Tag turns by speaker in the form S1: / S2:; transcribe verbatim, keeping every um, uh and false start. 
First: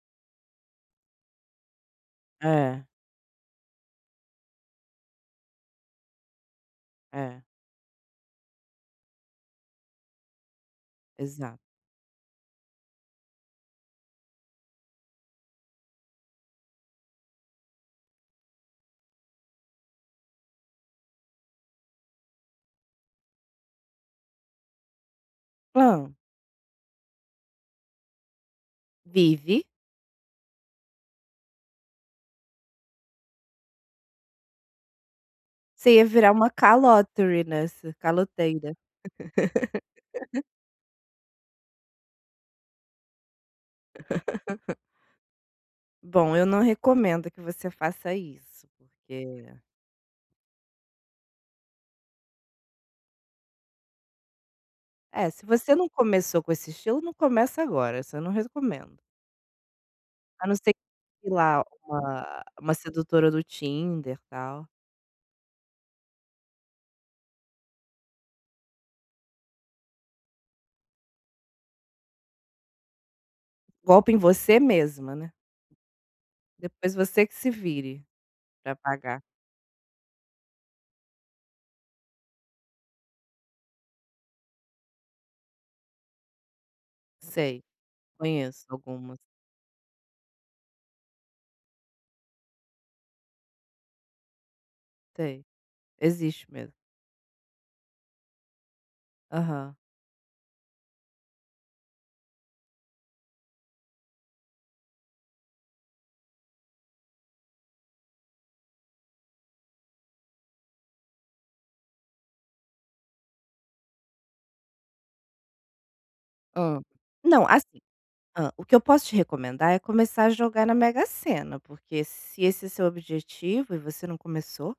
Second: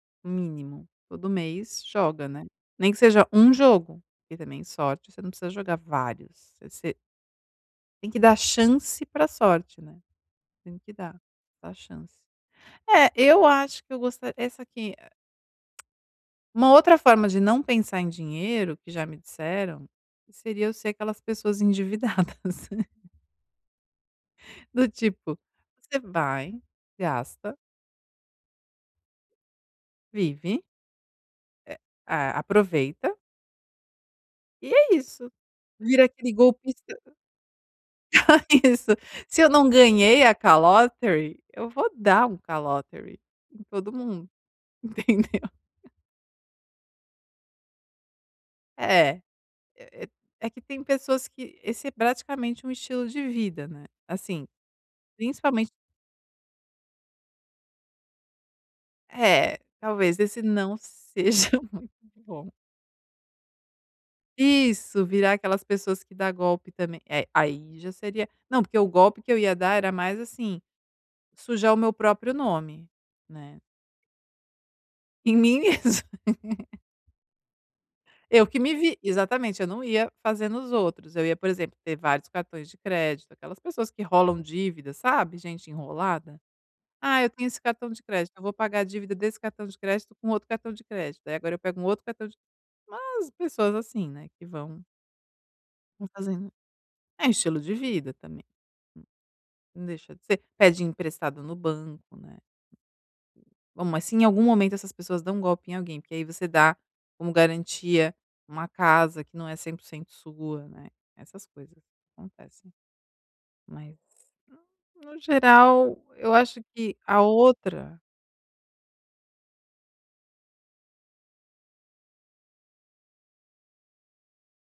S1: Mínimo, todo mês joga, né.
S2: É.
S1: Nem que seja um jogo, porque também sorte, você não precisa jogar vários, você
S2: É.
S1: Tem que dar chance para sorte, né, tem que dar.
S2: Exa
S1: Dar chance. É, eu acho que eu gosta essa aqui a uma outra forma de não pensar em dinheiro que já me disseram, seria eu ser aquelas pessoas endividadas. Do tipo, você
S2: Hã.
S1: vai, gasta
S2: Vive.
S1: vive é é aproveita e é isso,
S2: Você
S1: vira
S2: ia
S1: aquele
S2: virar uma
S1: golpista
S2: "calotery" nessa, caloteira.
S1: Isso, se eu não ganhei a "calotery", eu vou dar um "calotery" em todo mundo, entendeu?
S2: Bom, eu não recomendo que você faça isso,
S1: É.
S2: que
S1: E e é que tem pessoas que esse é praticamente um estilo de vida, né, assim,
S2: É, se
S1: principalmente
S2: você não começou com esse estilo, não começa agora, isso eu não rescomendo.
S1: É, talvez esse
S2: A não ser
S1: não
S2: que
S1: seja
S2: lá
S1: muito
S2: uma
S1: bom.
S2: uma sedutora do Tinder, tal.
S1: Isso, virar aquelas pessoas que dá golpe também eh, aí já seria não, porque o golpe que eu ia dar era mais, assim, sujar o meu próprio nome, né.
S2: Golpe em você mesma, né.
S1: Em mim mesma.
S2: Depois você que se vire
S1: Eu que me
S2: pra
S1: vi
S2: pagar.
S1: exatamente, eu não ia fazer nos outros, eu ia, por exemplo, ter vários cartões de crédito, aquelas pessoas que enrolam dívidas, sabe, gente enrolada? "Ah, eu tenho esse
S2: Sei,
S1: cartão de crédito, eu vou
S2: conheço
S1: pagar a dívida
S2: algumas.
S1: desse cartão de crédito com outro cartão de crédito, aí agora eu pego um outro cartão de" umas pessoas assim, né, que vão
S2: Sei,
S1: vão
S2: existe
S1: fazendo.
S2: mesmo.
S1: É estilo de vida também.
S2: Aham.
S1: Não deixa de ser. Pede emprestado no banco, né. Bom, mas se em algum momento essas pessoas dão golpe em alguém, porque aí você dá como garantia uma casa que não é cem por cento sua, né, essas coisas acontecem. Mas, no no geral, eu acho
S2: Hã.
S1: que a
S2: Não, assi
S1: outra
S2: hã, o que eu posso te recomendar é começar a jogar na Mega Sena, porque se esse é seu objetivo, e você não começou.